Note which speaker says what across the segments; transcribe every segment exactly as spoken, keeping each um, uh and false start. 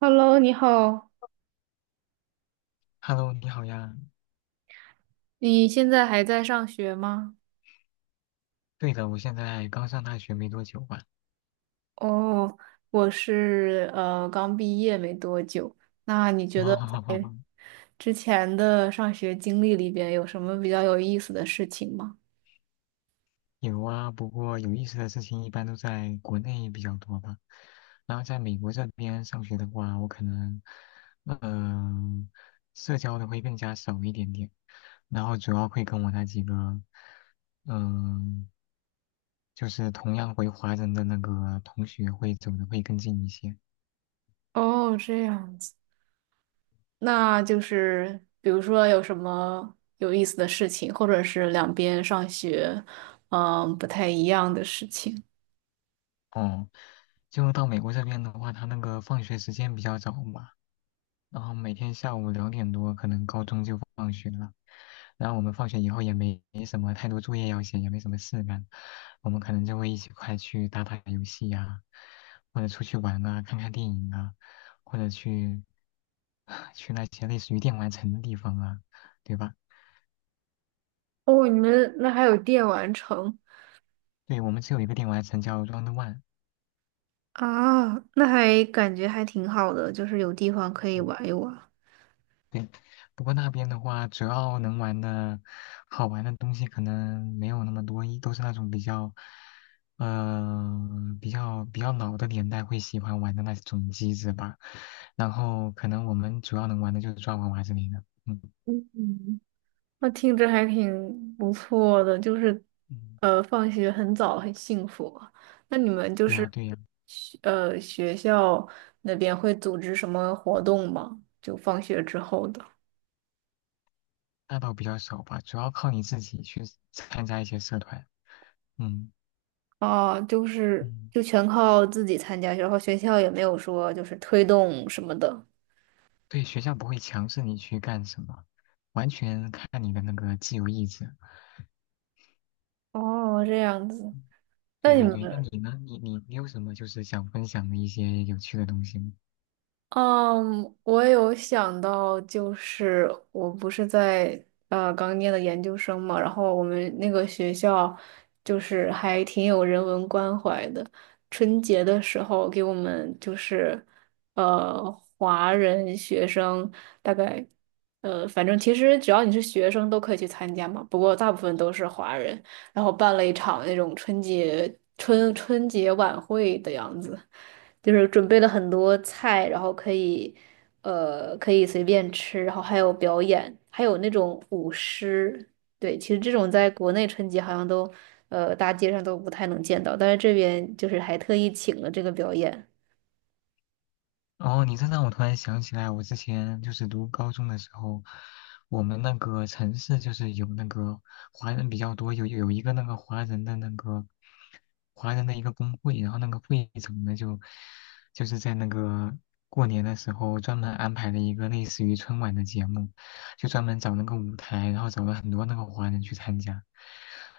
Speaker 1: Hello，你好，
Speaker 2: Hello，你好呀。
Speaker 1: 你现在还在上学吗？
Speaker 2: 对的，我现在刚上大学没多久吧。
Speaker 1: 哦，我是呃刚毕业没多久。那你觉得
Speaker 2: 啊，哦，
Speaker 1: 之前的上学经历里边有什么比较有意思的事情吗？
Speaker 2: 有啊，不过有意思的事情一般都在国内比较多吧。然后在美国这边上学的话，我可能，嗯、社交的会更加少一点点。然后主要会跟我那几个，嗯、就是同样回华人的那个同学会走的会更近一些。
Speaker 1: 哦，这样子，那就是比如说有什么有意思的事情，或者是两边上学嗯不太一样的事情。
Speaker 2: 哦，就到美国这边的话，他那个放学时间比较早嘛。然后每天下午两点多，可能高中就放学了。然后我们放学以后也没没什么太多作业要写，也没什么事干，我们可能就会一起快去打打游戏呀、或者出去玩啊，看看电影啊，或者去 去那些类似于电玩城的地方啊，对吧？
Speaker 1: 哦，你们那还有电玩城
Speaker 2: 对，我们只有一个电玩城叫 Round One。
Speaker 1: 啊？那还感觉还挺好的，就是有地方可以玩一玩。
Speaker 2: 对，不过那边的话，主要能玩的好玩的东西可能没有那么多，一都是那种比较，呃，比较比较老的年代会喜欢玩的那种机子吧。然后可能我们主要能玩的就是抓娃娃之类的。嗯
Speaker 1: 嗯，那听着还挺不错的，就是，
Speaker 2: 嗯，
Speaker 1: 呃，放学很早，很幸福啊。那你们就
Speaker 2: 对
Speaker 1: 是，
Speaker 2: 呀对呀，
Speaker 1: 学呃，学校那边会组织什么活动吗？就放学之后的。
Speaker 2: 那倒比较少吧，主要靠你自己去参加一些社团。嗯
Speaker 1: 啊，就是
Speaker 2: 嗯，
Speaker 1: 就全靠自己参加，然后学校也没有说就是推动什么的。
Speaker 2: 对，学校不会强制你去干什么，完全看你的那个自由意志。
Speaker 1: 哦，这样子。那
Speaker 2: 对
Speaker 1: 你
Speaker 2: 对对，那
Speaker 1: 们
Speaker 2: 你呢？你你你有什么就是想分享的一些有趣的东西吗？
Speaker 1: 嗯，我有想到，就是我不是在呃刚念的研究生嘛，然后我们那个学校就是还挺有人文关怀的。春节的时候给我们就是呃华人学生大概呃反正其实只要你是学生都可以去参加嘛，不过大部分都是华人，然后办了一场那种春节春春节晚会的样子。就是准备了很多菜，然后可以，呃，可以随便吃，然后还有表演，还有那种舞狮。对，其实这种在国内春节好像都，呃，大街上都不太能见到，但是这边就是还特意请了这个表演。
Speaker 2: 哦，你这让我突然想起来，我之前就是读高中的时候，我们那个城市就是有那个华人比较多，有有一个那个华人的那个华人的一个工会，然后那个会长呢就就是在那个过年的时候专门安排了一个类似于春晚的节目，就专门找那个舞台，然后找了很多那个华人去参加。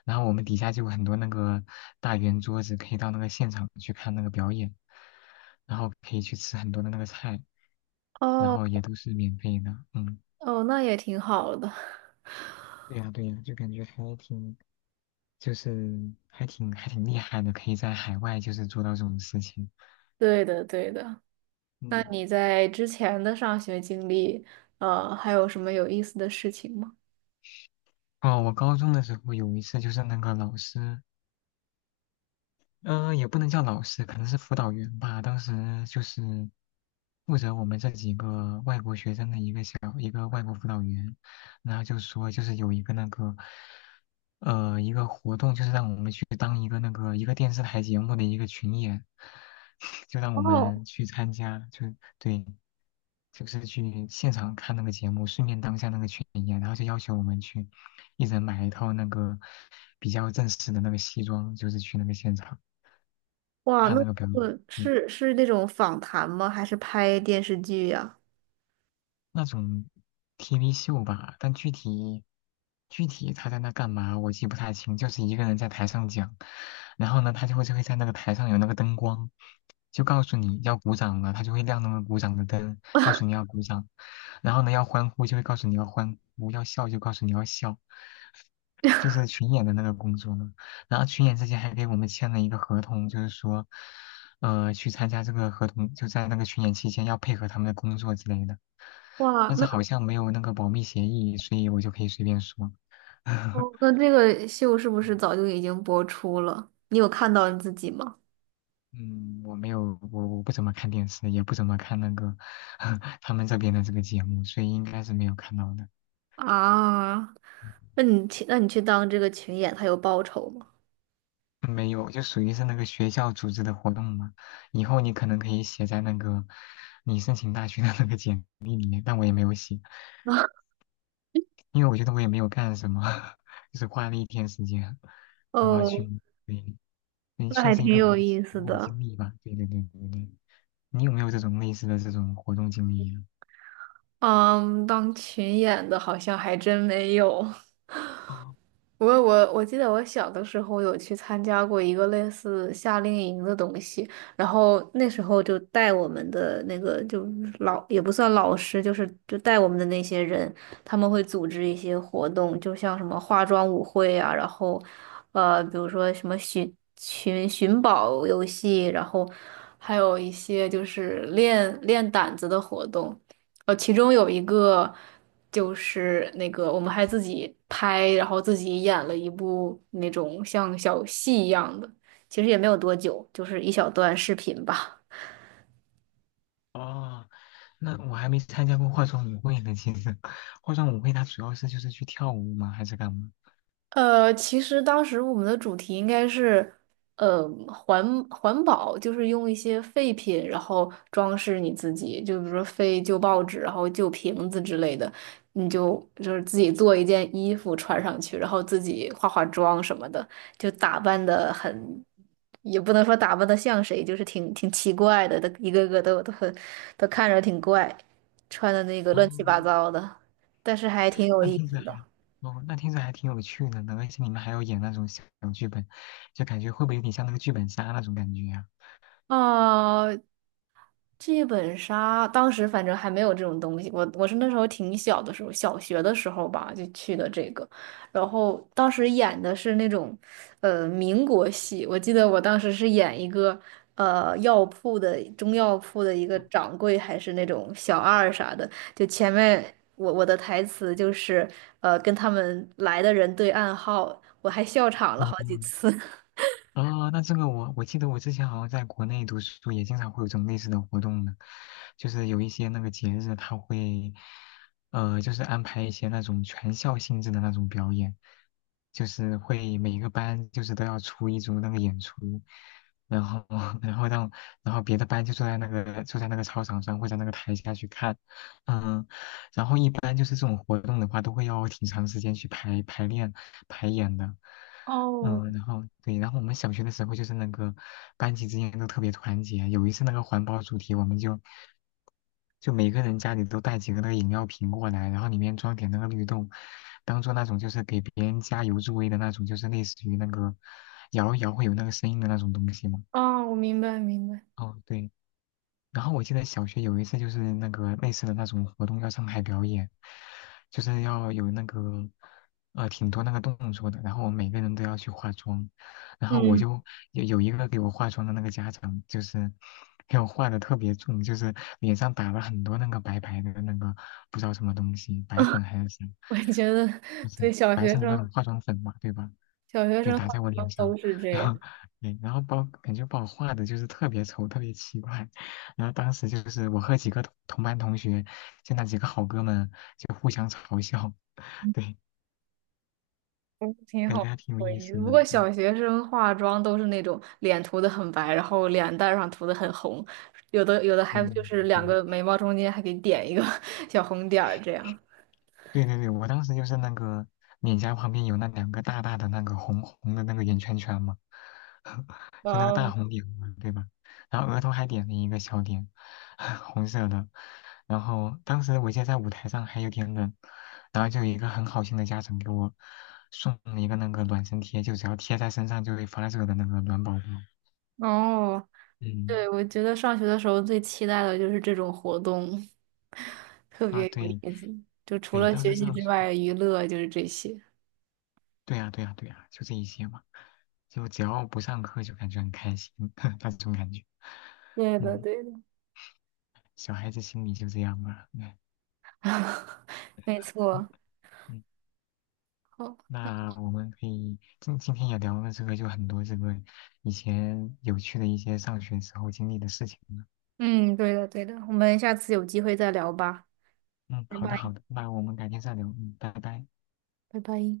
Speaker 2: 然后我们底下就有很多那个大圆桌子，可以到那个现场去看那个表演，然后可以去吃很多的那个菜，然
Speaker 1: 哦
Speaker 2: 后也都是免费的。嗯，
Speaker 1: 哦，那也挺好的。
Speaker 2: 对呀对呀，就感觉还挺，就是还挺还挺厉害的，可以在海外就是做到这种事情。
Speaker 1: 对的，对的。那
Speaker 2: 嗯，
Speaker 1: 你在之前的上学经历，呃，还有什么有意思的事情吗？
Speaker 2: 哦，我高中的时候有一次就是那个老师。嗯、呃也不能叫老师，可能是辅导员吧。当时就是负责我们这几个外国学生的一个小一个外国辅导员，然后就说就是有一个那个呃一个活动，就是让我们去当一个那个一个电视台节目的一个群演，就让我
Speaker 1: 哦，
Speaker 2: 们去参加，就对，就是去现场看那个节目，顺便当下那个群演，然后就要求我们去一人买一套那个比较正式的那个西装，就是去那个现场。
Speaker 1: 哇，
Speaker 2: 看
Speaker 1: 那
Speaker 2: 那个表演。
Speaker 1: 呃是是那种访谈吗？还是拍电视剧呀？
Speaker 2: 那种 T V 秀吧，但具体具体他在那干嘛，我记不太清，就是一个人在台上讲，然后呢，他就会就会在那个台上有那个灯光，就告诉你要鼓掌了，他就会亮那个鼓掌的灯，告诉你要鼓掌，然后呢，要欢呼就会告诉你要欢呼，要笑就告诉你要笑，就是群演的那个工作嘛。然后群演之前还给我们签了一个合同，就是说，呃，去参加这个合同，就在那个群演期间要配合他们的工作之类的。
Speaker 1: 哇，
Speaker 2: 但是
Speaker 1: 那
Speaker 2: 好像没有那个保密协议，所以我就可以随便说。
Speaker 1: 哦那这个秀是不是早就已经播出了？你有看到你自己吗？
Speaker 2: 嗯，我没有，我我不怎么看电视，也不怎么看那个 他们这边的这个节目，所以应该是没有看到的。
Speaker 1: 啊，
Speaker 2: 嗯
Speaker 1: 那你去，那你去当这个群演，他有报酬吗？
Speaker 2: 没有，就属于是那个学校组织的活动嘛。以后你可能可以写在那个你申请大学的那个简历里面，但我也没有写，因为我觉得我也没有干什么，就是花了一天时间，然后
Speaker 1: 哦，
Speaker 2: 去，对，也
Speaker 1: 那
Speaker 2: 算
Speaker 1: 还
Speaker 2: 是一
Speaker 1: 挺
Speaker 2: 个比
Speaker 1: 有
Speaker 2: 较奇
Speaker 1: 意思
Speaker 2: 妙的
Speaker 1: 的。
Speaker 2: 经历吧。对对对对对。你有没有这种类似的这种活动经历呀？
Speaker 1: 嗯，当群演的好像还真没有。
Speaker 2: 哦
Speaker 1: 我我我记得我小的时候有去参加过一个类似夏令营的东西，然后那时候就带我们的那个就老也不算老师，就是就带我们的那些人，他们会组织一些活动，就像什么化妆舞会啊，然后呃比如说什么寻寻寻宝游戏，然后还有一些就是练练胆子的活动。呃，其中有一个就是那个我们还自己拍，然后自己演了一部那种像小戏一样的，其实也没有多久，就是一小段视频吧。
Speaker 2: 哦，那我还没参加过化妆舞会呢。其实，化妆舞会它主要是就是去跳舞吗？还是干嘛？
Speaker 1: 呃，其实当时我们的主题应该是，呃，环环保，就是用一些废品，然后装饰你自己，就比如说废旧报纸，然后旧瓶子之类的，你就就是自己做一件衣服穿上去，然后自己化化妆什么的，就打扮的很，也不能说打扮的像谁，就是挺挺奇怪的，都一个个都都很都看着挺怪，穿的那个乱七八
Speaker 2: 哦，
Speaker 1: 糟的，但是还挺有
Speaker 2: 那
Speaker 1: 意
Speaker 2: 听着
Speaker 1: 思的。
Speaker 2: 还，哦，那听着还挺有趣的呢。而且你们还要演那种小小剧本，就感觉会不会有点像那个剧本杀那种感觉呀、
Speaker 1: 哦，剧本杀当时反正还没有这种东西，我我是那时候挺小的时候，小学的时候吧就去的这个，然后当时演的是那种，呃，民国戏，我记得我当时是演一个呃药铺的中药铺的一个
Speaker 2: 嗯
Speaker 1: 掌柜，还是那种小二啥的，就前面我我的台词就是呃跟他们来的人对暗号，我还笑场了
Speaker 2: 哦，
Speaker 1: 好几次。
Speaker 2: 啊，那这个我我记得我之前好像在国内读书也经常会有这种类似的活动呢，就是有一些那个节日他会，呃，就是安排一些那种全校性质的那种表演，就是会每个班就是都要出一组那个演出，然后 然后让然后别的班就坐在那个坐在那个操场上或者那个台下去看，嗯。然后一般就是这种活动的话，都会要挺长时间去排排练、排演的。
Speaker 1: 哦，
Speaker 2: 嗯，然后对，然后我们小学的时候就是那个班级之间都特别团结。有一次那个环保主题，我们就就每个人家里都带几个那个饮料瓶过来，然后里面装点那个绿豆，当做那种就是给别人加油助威的那种，就是类似于那个摇一摇会有那个声音的那种东西嘛。
Speaker 1: 啊，我明白明白。
Speaker 2: 哦，对。然后我记得小学有一次就是那个类似的那种活动要上台表演，就是要有那个呃挺多那个动作的，然后我们每个人都要去化妆，然后我
Speaker 1: 嗯。
Speaker 2: 就有有一个给我化妆的那个家长就是给我化的特别重，就是脸上打了很多那个白白的那个不知道什么东西，白粉还是啥，
Speaker 1: 我也觉得
Speaker 2: 就是
Speaker 1: 对小
Speaker 2: 白
Speaker 1: 学
Speaker 2: 色的那
Speaker 1: 生，
Speaker 2: 种化妆粉嘛，对吧？
Speaker 1: 小学
Speaker 2: 对，
Speaker 1: 生化
Speaker 2: 打在我脸
Speaker 1: 妆都
Speaker 2: 上，
Speaker 1: 是 这
Speaker 2: 然
Speaker 1: 样，
Speaker 2: 后对，然后把我感觉把我画的就是特别丑，特别奇怪。然后当时就是我和几个同同班同学，就那几个好哥们就互相嘲笑，对，
Speaker 1: 嗯，挺
Speaker 2: 感觉
Speaker 1: 好
Speaker 2: 还挺有
Speaker 1: 回
Speaker 2: 意
Speaker 1: 忆的
Speaker 2: 思
Speaker 1: 不
Speaker 2: 的。
Speaker 1: 过
Speaker 2: 嗯
Speaker 1: 小学生化妆都是那种脸涂的很白，然后脸蛋儿上涂的很红，有的有的还就
Speaker 2: 嗯，
Speaker 1: 是两
Speaker 2: 对
Speaker 1: 个眉毛中间还给点一个 小红点儿这样。
Speaker 2: 对对对，我当时就是那个脸颊旁边有那两个大大的那个红红的那个圆圈圈嘛，
Speaker 1: 哇
Speaker 2: 就那个大
Speaker 1: 哦，
Speaker 2: 红点嘛，对吧？然后额头还点了一个小点，红色的。然后当时我记得在舞台上还有点冷，然后就有一个很好心的家长给我送了一个那个暖身贴，就只要贴在身上就会发热的那个暖宝宝。
Speaker 1: 哦，
Speaker 2: 嗯，
Speaker 1: 对，我觉得上学的时候最期待的就是这种活动，特
Speaker 2: 啊
Speaker 1: 别有
Speaker 2: 对
Speaker 1: 意思。就除
Speaker 2: 对，
Speaker 1: 了
Speaker 2: 当时
Speaker 1: 学习
Speaker 2: 上
Speaker 1: 之
Speaker 2: 学。
Speaker 1: 外，娱乐就是这些。
Speaker 2: 对呀，对呀，对呀，就这一些嘛，就只要不上课就感觉很开心，那种感觉。
Speaker 1: 对的，
Speaker 2: 嗯，
Speaker 1: 对的，
Speaker 2: 小孩子心里就这样吧。
Speaker 1: 没错。
Speaker 2: 嗯，
Speaker 1: 好
Speaker 2: 那我们可以今今天也聊了这个，就很多这个以前有趣的一些上学时候经历的事情了。
Speaker 1: 嗯，对的，对的，我们下次有机会再聊吧，
Speaker 2: 嗯，
Speaker 1: 拜
Speaker 2: 好的，
Speaker 1: 拜，
Speaker 2: 好的，那我们改天再聊。嗯，拜拜。
Speaker 1: 拜拜。